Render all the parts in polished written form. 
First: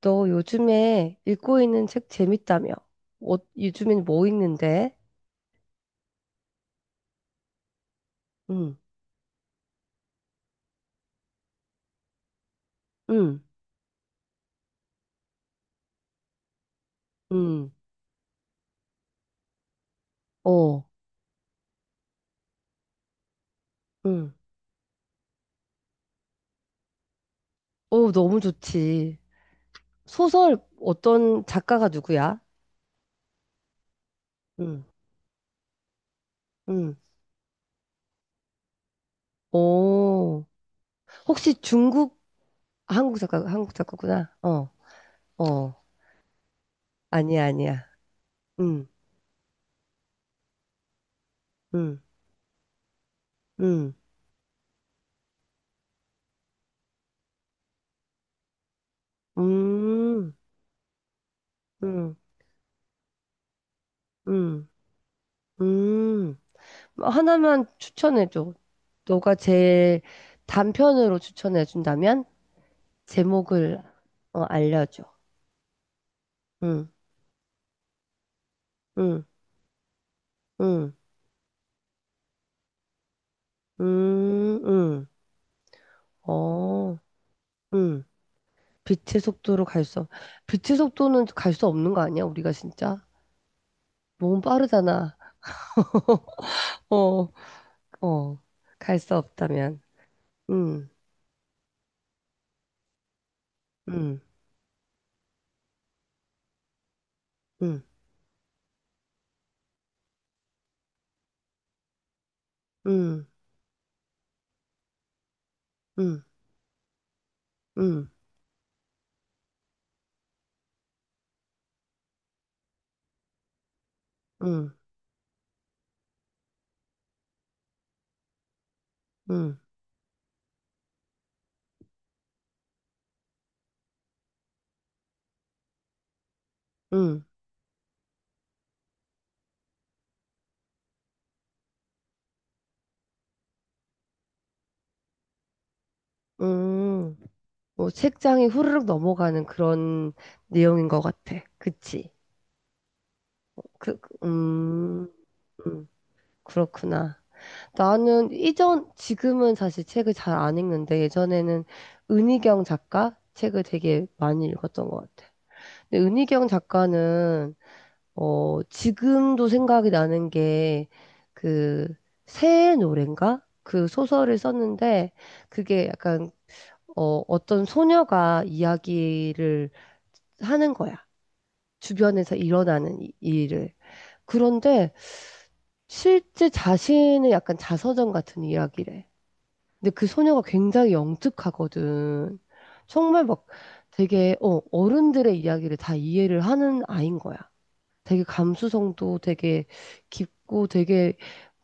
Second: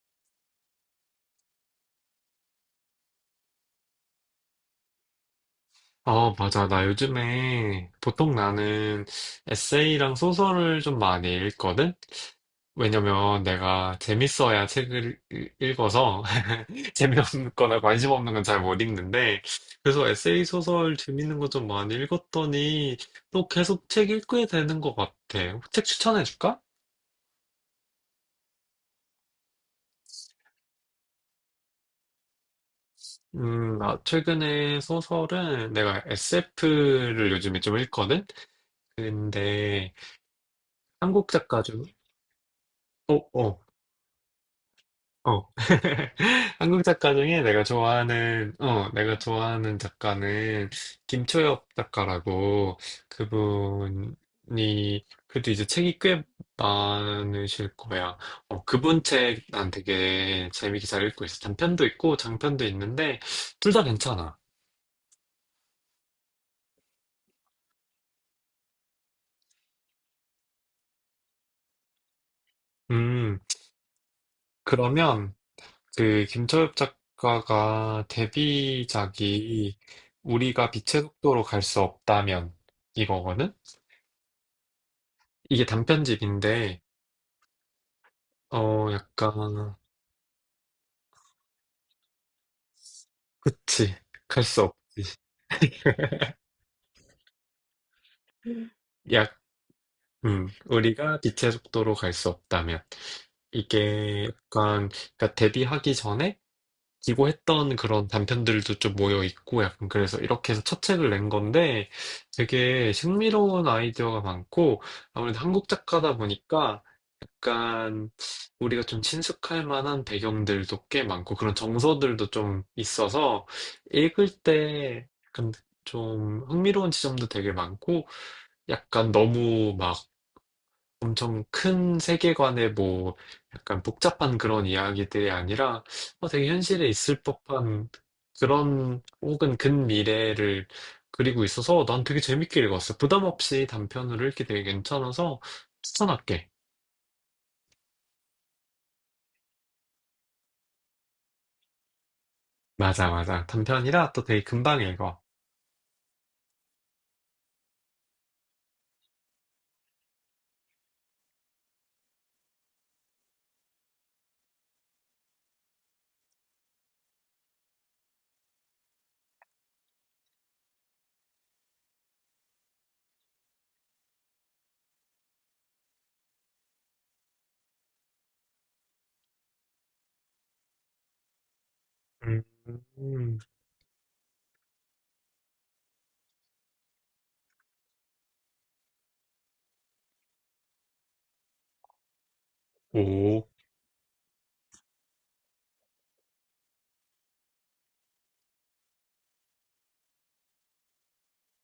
너 요즘에 읽고 있는 책 재밌다며? 어, 요즘엔 뭐 읽는데? 아, 맞아. 나 요즘에 보통 응, 나는 에세이랑 소설을 좀 많이 읽거든? 응, 왜냐면 내가 재밌어야 읽어서 응, 재미없거나 관심 없는 건 잘 못 읽는데 그래서 에세이 어, 소설 재밌는 거 좀 많이 읽었더니 또 계속 책 응. 읽게 되는 것 같아. 책 추천해 줄까? 어, 너무 좋지. 소설 어떤 작가가 누구야? 나 최근에 응, 소설은 내가 응. SF를 요즘에 좀 읽거든? 근데 어, 한국 혹시 작가 중, 중국, 어, 한국 작가, 어. 한국 작가구나. 어, 어. 어. 한국 작가 중에 아니야, 아니야. 응, 내가 좋아하는 작가는 김초엽 응, 작가라고 응. 그분이, 그래도 이제 책이 꽤 많으실 거야. 어, 그분 책 난 음, 되게 재밌게 잘 읽고 있어. 단편도 있고 음, 장편도 있는데, 둘 다 괜찮아. 음, 음. 하나만 추천해줘. 너가 제일 단편으로 추천해준다면 음, 제목을 어, 알려줘. 그러면 그 김초엽 응, 작가가 응, 데뷔작이 우리가 응, 빛의 속도로 갈 수 없다면, 이거거든? 응, 응. 이게 단편집인데, 어, 응. 어, 빛의 속도로 약간, 갈 수, 없- 빛의 속도는 갈 수 없는 거 아니야? 우리가 진짜? 그치. 너무 갈 수 없, 빠르잖아. 어, 어, 갈 수 약, 없다면. 응, 우리가 빛의 속도로 갈 수 없다면. 응, 이게 약간, 그러니까 데뷔하기 전에 기고했던 응, 그런 단편들도 좀 모여 있고 약간 그래서 이렇게 해서 첫 책을 낸 건데 되게 응, 신미로운 아이디어가 많고 아무래도 한국 작가다 응, 보니까 응, 약간 우리가 좀 친숙할 만한 배경들도 꽤 많고 그런 정서들도 좀 있어서 읽을 응, 때 약간 좀 흥미로운 지점도 되게 많고 약간 응, 너무 막 엄청 큰 세계관의 뭐 약간 복잡한 그런 이야기들이 아니라 어, 되게 현실에 있을 응, 법한 그런 혹은 근미래를 그리고 있어서 난 되게 재밌게 읽었어. 부담 없이 단편으로 읽기 되게 괜찮아서 추천할게. 응. 뭐 책장이 후루룩 넘어가는 그런 내용인 것 같아. 그치? 맞아, 맞아. 그, 그- 단편이라 또 되게 금방 음, 읽어. 음, 그렇구나. 나는 이전, 지금은 사실 책을 잘 안 읽는데 예전에는 은희경 작가 책을 되게 많이 읽었던 것 같아. 근데 은희경 작가는 어, 지금도 생각이 나는 게, 그, 새의 노래인가? 그 소설을 썼는데, 그게 약간, 어, 어떤 소녀가 이야기를 하는 거야. 주변에서 음, 일어나는 음. 일을. 그런데 실제 자신의 약간 자서전 같은 이야기래. 근데 그 소녀가 굉장히 영특하거든. 정말 오, 막 되게 어, 어른들의 이야기를 다 이해를 하는 아인 거야. 되게 감수성도 되게 깊고 되게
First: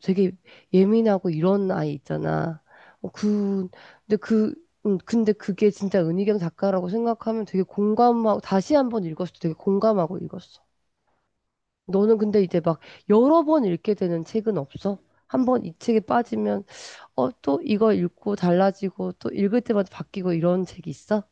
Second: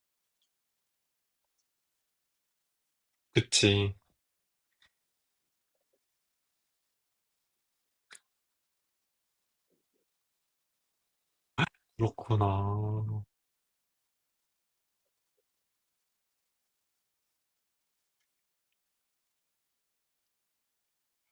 되게 예민하고 이런 아이 있잖아. 어, 그 그치. 근데 그 근데 그게 진짜 은희경 작가라고 생각하면 되게 공감하고 다시 한 번 읽었을 때 되게 공감하고 읽었어. 너는 근데 이제 막 그렇구나. 여러 번 읽게 되는 책은 없어? 한 번 이 책에 빠지면, 어, 또 이거 읽고 달라지고, 또 읽을 때마다 바뀌고 이런 책이 있어?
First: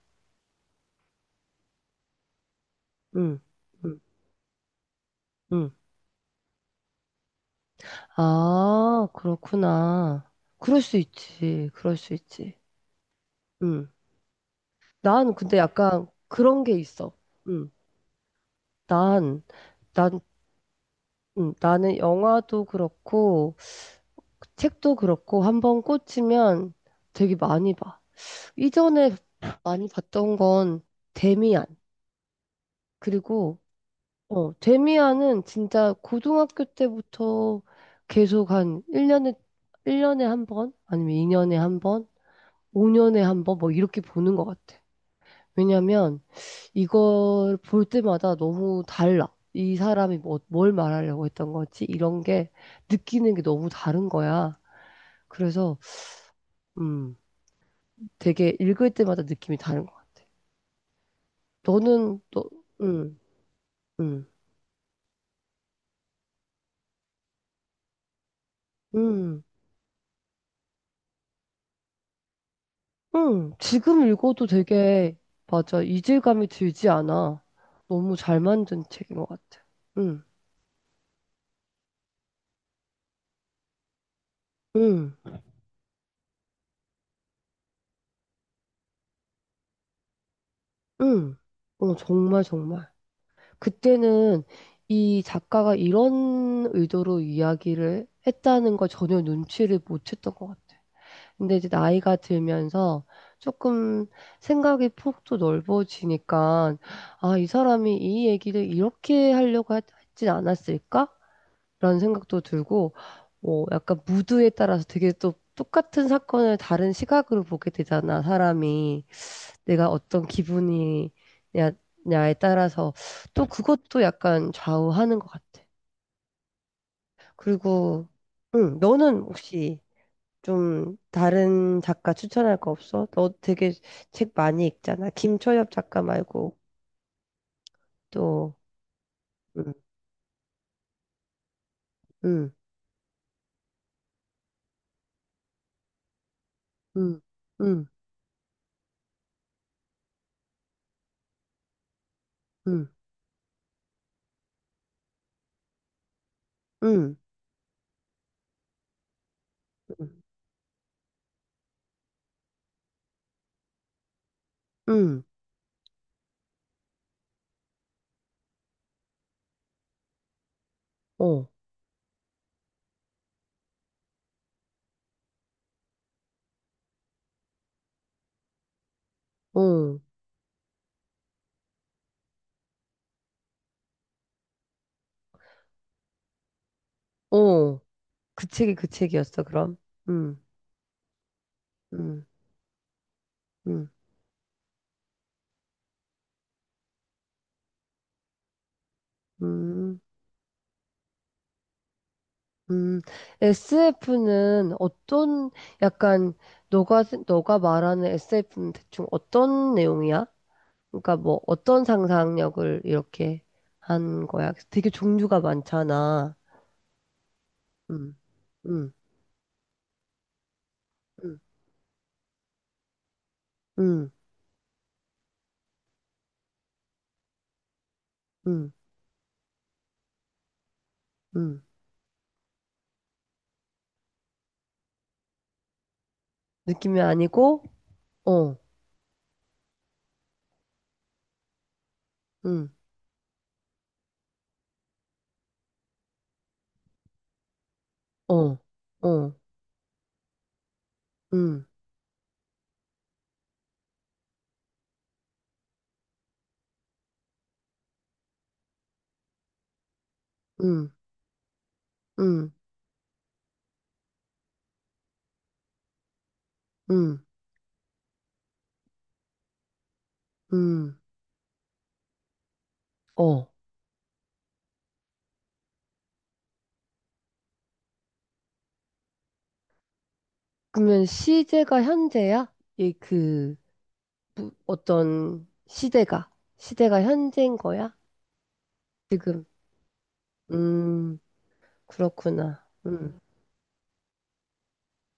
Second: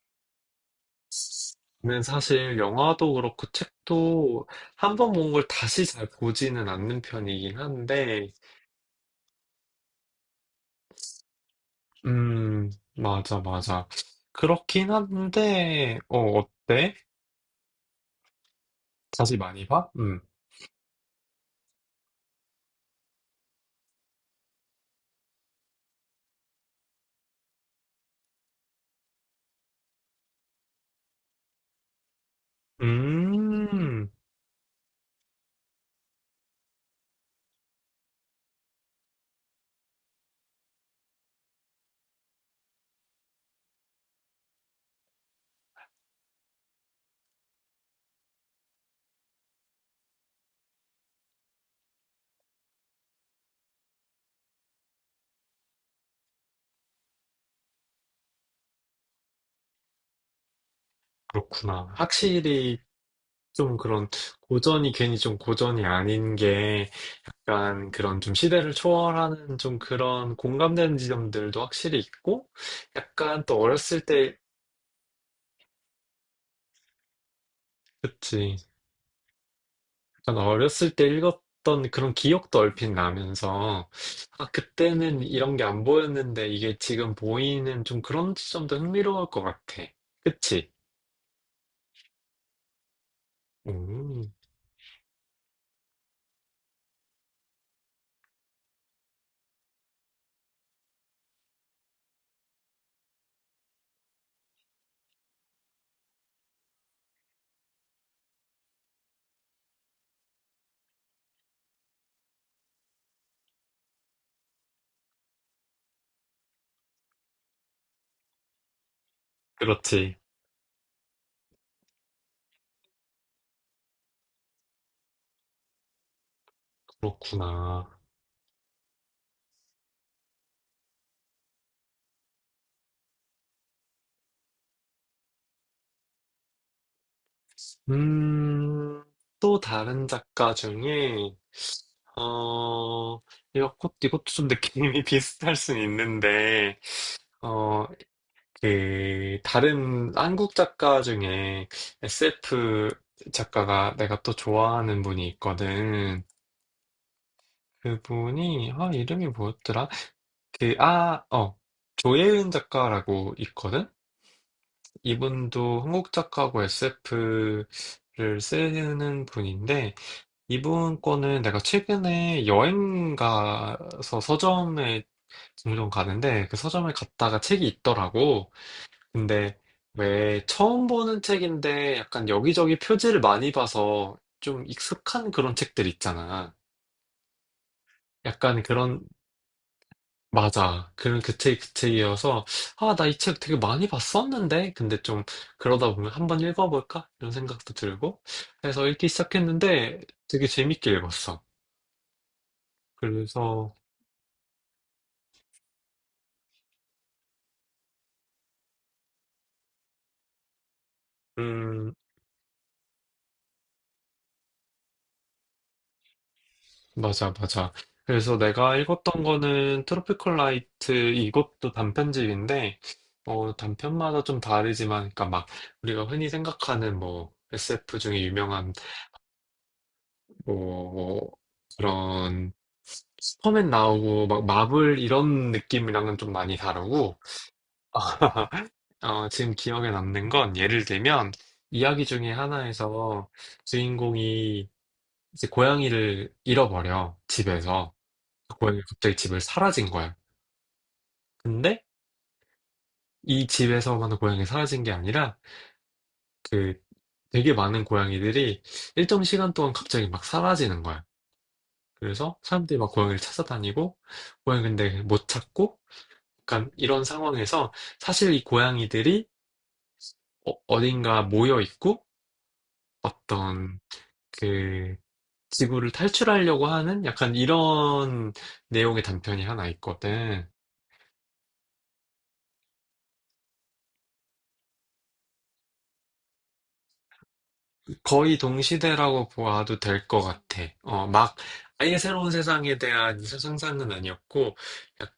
는 사실 영화도 응, 그렇고 응, 책도 한번 본 걸 응. 다시 잘 보지는 않는 편이긴 한데, 아, 그렇구나. 그럴 수 있지. 그럴 수 있지. 음, 맞아, 맞아. 응. 그렇긴 난 근데 한데, 약간 어, 그런 게 어때? 있어. 응. 자세 난, 많이 봐? 음. 난, 응. 나는 영화도 그렇고, 책도 그렇고, 한 번 꽂히면 되게 많이 봐. 이전에 많이 봤던 건 데미안. 그리고 음, 어, 데미안은 진짜 고등학교 때부터 계속 한 1년에 한 번, 아니면 2년에 한 번, 5년에 한 번 뭐 이렇게 보는 것 같아. 왜냐면 이걸 볼 때마다 너무 달라. 이 사람이 뭘 말하려고 했던 거지? 이런 게 느끼는 게 너무 다른 거야. 그래서 음, 되게 읽을 때마다 느낌이 다른 것 같아. 그렇구나. 너는 너 확실히 음, 좀 그런 음, 고전이 괜히 좀 고전이 아닌 게 약간 그런 좀 시대를 음. 초월하는 좀 그런 공감되는 지점들도 확실히 있고, 약간 응, 또 어렸을 지금 때, 읽어도 되게, 맞아, 이질감이 들지 않아. 너무 잘 그치. 만든 책인 것 같아. 응, 약간 어렸을 때 읽었던 그런 기억도 얼핏 나면서, 아, 응, 그때는 이런 게 안 보였는데 이게 지금 보이는 좀 그런 지점도 흥미로울 것 같아. 그치? 응. 어, 정말, 정말. 음, 그때는 이 작가가 이런 의도로 이야기를 했다는 걸 전혀 눈치를 못 챘던 것 같아. 근데 이제 나이가 들면서 조금 생각의 폭도 넓어지니까, 아, 이 사람이 이 얘기를 이렇게 했진 않았을까? 라는 생각도 들고, 어, 약간 무드에 따라서 되게 또 똑같은 사건을 다른 시각으로 보게 되잖아, 사람이. 내가 그렇지. 어떤 냐에 따라서 또 그것도 약간 좌우하는 것 같아. 그렇구나. 그리고, 응, 너는 혹시 좀 다른 작가 추천할 거 없어? 너 되게 책 많이 읽잖아. 김초엽 작가 말고 또, 음, 또 응, 다른 작가 중에, 응, 어, 이것, 이것도 좀 느낌이 비슷할 순 있는데, 응, 어, 응, 그 다른 한국 작가 중에 SF 응, 작가가 내가 또 좋아하는 분이 있거든. 응, 그분이 아 이름이 뭐였더라? 응, 응, 그 아, 어. 조예은 작가라고 있거든. 응, 이분도 한국 작가고 SF를 쓰는 분인데 이분 거는 어, 내가 최근에 여행 가서 서점에 종종 가는데 그 서점에 갔다가 책이 있더라고. 근데 어, 왜 처음 보는 책인데 약간 여기저기 표지를 많이 봐서 좀 익숙한 그런 책들 있잖아. 어. 그 약간 책이 그 그런, 책이었어, 그럼? 음, 맞아. 그 음, 책이어서, 아, 나 이 책 되게 많이 음, 봤었는데? 근데 좀 그러다 보면 한번 읽어볼까? 이런 생각도 들고. 그래서 읽기 시작했는데 음, 되게 재밌게 읽었어. 음. 그래서, SF는 어떤, 약간, 너가 말하는 SF는 대충 어떤 내용이야? 그러니까 뭐, 어떤 음, 상상력을 이렇게 한 거야? 되게 종류가 많잖아. 맞아, 맞아. 음, 그래서 내가 음, 읽었던 거는 트로피컬 라이트 음, 이것도 단편집인데 어 음, 단편마다 좀 다르지만 그러니까 막 우리가 흔히 생각하는 뭐 SF 중에 유명한 음, 뭐 음. 그런 슈퍼맨 나오고 막 마블 이런 느낌이랑은 좀 많이 느낌이 다르고 아니고, 어, 어, 지금 기억에 남는 건 예를 들면 이야기 중에 음, 하나에서 주인공이 이제 고양이를 잃어버려 집에서 어, 고양이 갑자기 어, 집을 사라진 거야. 음, 근데 이 집에서만 고양이 사라진 게 아니라 그 되게 많은 고양이들이 일정 시간 동안 갑자기 막 사라지는 음, 거야. 그래서 음, 사람들이 막 고양이를 찾아다니고 고양이 근데 못 찾고 약간 이런 음, 상황에서 사실 이 고양이들이 어, 음, 딘가 모여 있고 어. 어떤 그 지구를 탈출하려고 하는 약간 이런 내용의 단편이 하나 있거든. 그러면 시제가 현재야? 이 그, 어떤 시대가, 시대가 현재인 거야? 거의 동시대라고 지금. 봐도 될 것 같아. 어, 음, 막 아예 새로운 그렇구나. 세상에 대한 상상은 아니었고,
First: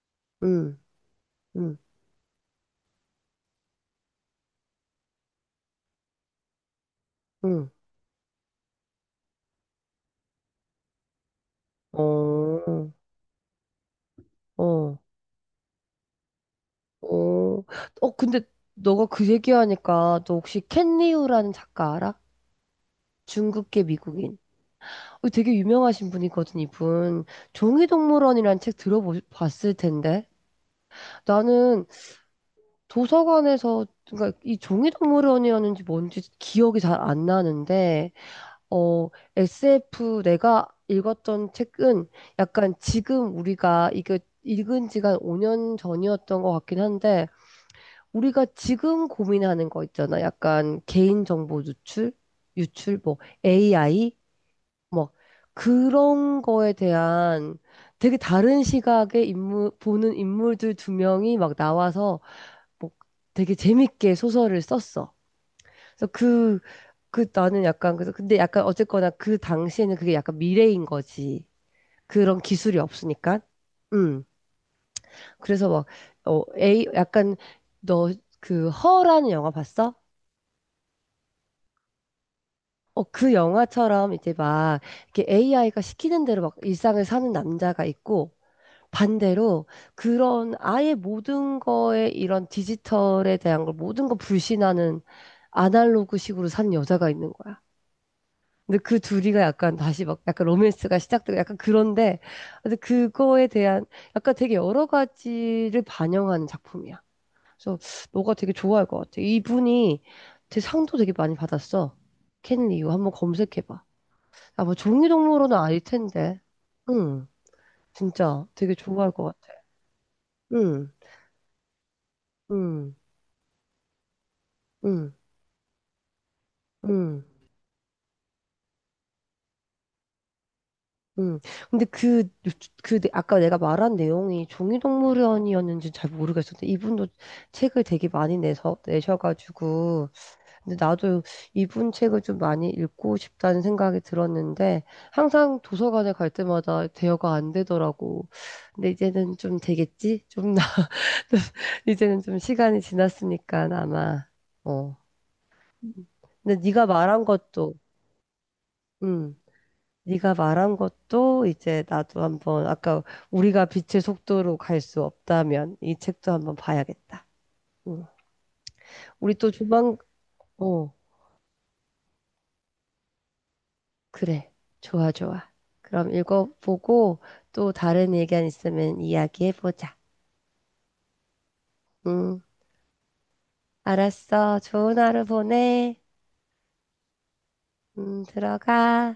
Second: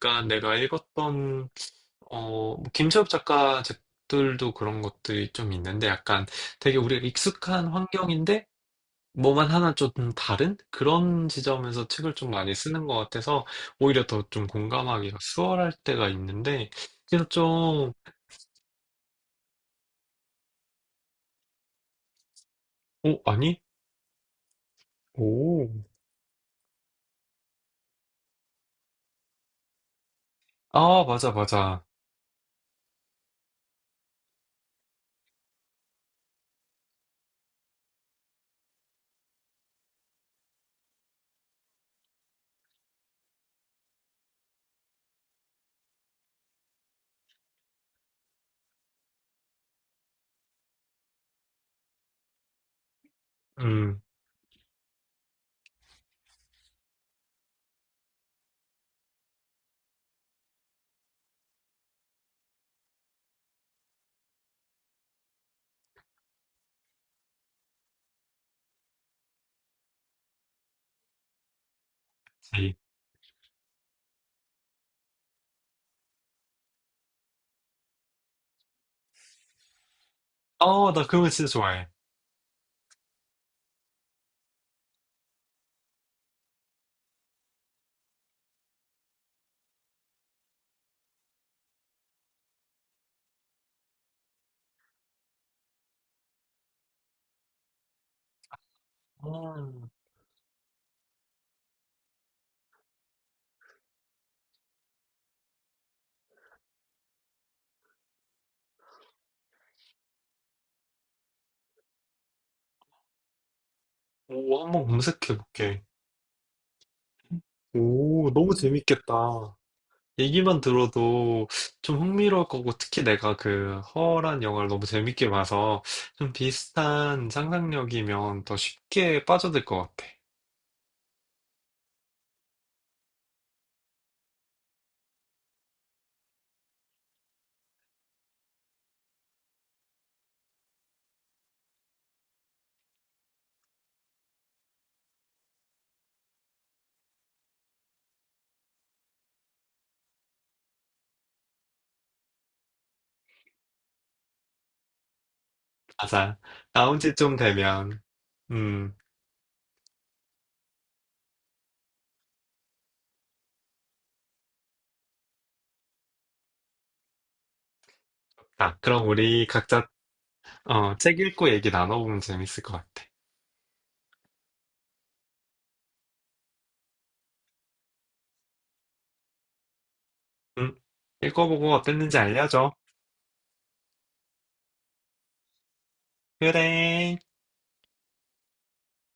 약간 내가 음, 읽었던 음, 어, 뭐 김철업 작가 책들도 그런 것들이 좀 있는데 약간 되게 우리가 익숙한 음. 환경인데 뭐만 하나 좀 다른 그런 지점에서 책을 좀 많이 어, 쓰는 것 같아서 오히려 더 좀 어, 공감하기가 수월할 때가 있는데 그래서 어. 좀, 어, 근데 너가 그 얘기하니까 너 혹시 켄 리우라는 작가 알아? 오, 아니? 중국계 미국인. 어, 되게 오. 유명하신 분이거든, 이분. 종이동물원이라는 책 들어봤을 텐데. 아, 맞아, 맞아. 나는 도서관에서 그러니까 이 종이동물원이었는지 뭔지 기억이 잘 안 나는데 어 SF 내가 읽었던 책은 약간 지금 우리가 이거 읽은 지가 한 5년 전이었던 것 같긴 한데 우리가 지금 고민하는 거 있잖아. 약간 개인정보 유출, 뭐 음. AI 뭐 그런 거에 대한 되게 다른 시각의 인물 보는 인물들 두 명이 막 나와서 뭐 되게 재밌게 소설을 썼어. 그래서 그 나는 약간 그래서 근데 약간 어쨌거나 그 당시에는 그게 약간 미래인 거지. 그런 네. 기술이 없으니까. 음. 그래서 막, 어, 에이, 약간 너 그 허라는 영화 봤어? 아, 나 그런 거 진짜 좋아해. 어, 그 영화처럼 이제 막 이렇게 AI가 시키는 대로 막 일상을 사는 남자가 있고 반대로 그런 아예 모든 거에 이런 디지털에 대한 걸 모든 거 불신하는 아날로그식으로 산 여자가 있는 거야. 근데 그 아, 둘이가 약간 다시 막 약간 로맨스가 시작되고 약간 그런데 근데 그거에 대한 약간 되게 여러 가지를 반영하는 작품이야. 그래서 너가 되게 좋아할 것 같아. 이분이 되게 상도 되게 많이 받았어. 켄 리우 한번 검색해봐. 오, 아, 뭐 한번 검색해 종이동무로는 아닐 볼게. 텐데. 응, 오, 진짜 너무 되게 좋아할 것 재밌겠다. 같아. 얘기만 응, 들어도 좀 흥미로울 거고, 응, 특히 내가 그 허란 영화를 너무 응, 재밌게 봐서 좀 응. 비슷한 상상력이면 더 쉽게 빠져들 것 같아. 음. 근데 아까 내가 말한 내용이 종이동물원이었는지 잘 모르겠었는데, 이분도 책을 되게 많이 내서, 내셔가지고, 근데 나도 이분 책을 좀 많이 읽고 싶다는 생각이 들었는데, 항상 도서관에 갈 때마다 대여가 안 되더라고. 근데 이제는 좀 되겠지? 좀, 나, 이제는 좀 시간이 지났으니까 아마, 어. 맞아. 근데 네가 나온 지 말한 좀 것도, 되면. 음. 음. 네가 말한 것도 이제 나도 한번 아까 우리가 빛의 속도로 갈 수 없다면 이 책도 한번 봐야겠다. 응. 아, 그럼 우리 우리 또 각자, 조만 어, 어 책 읽고 얘기 나눠보면 재밌을 것 같아. 그래 좋아 좋아. 그럼 읽어보고 또 다른 의견 있으면 이야기해보자. 응? 읽어보고 어땠는지 응 알려줘. 알았어. 좋은 하루 보내. 그래. 응 들어가.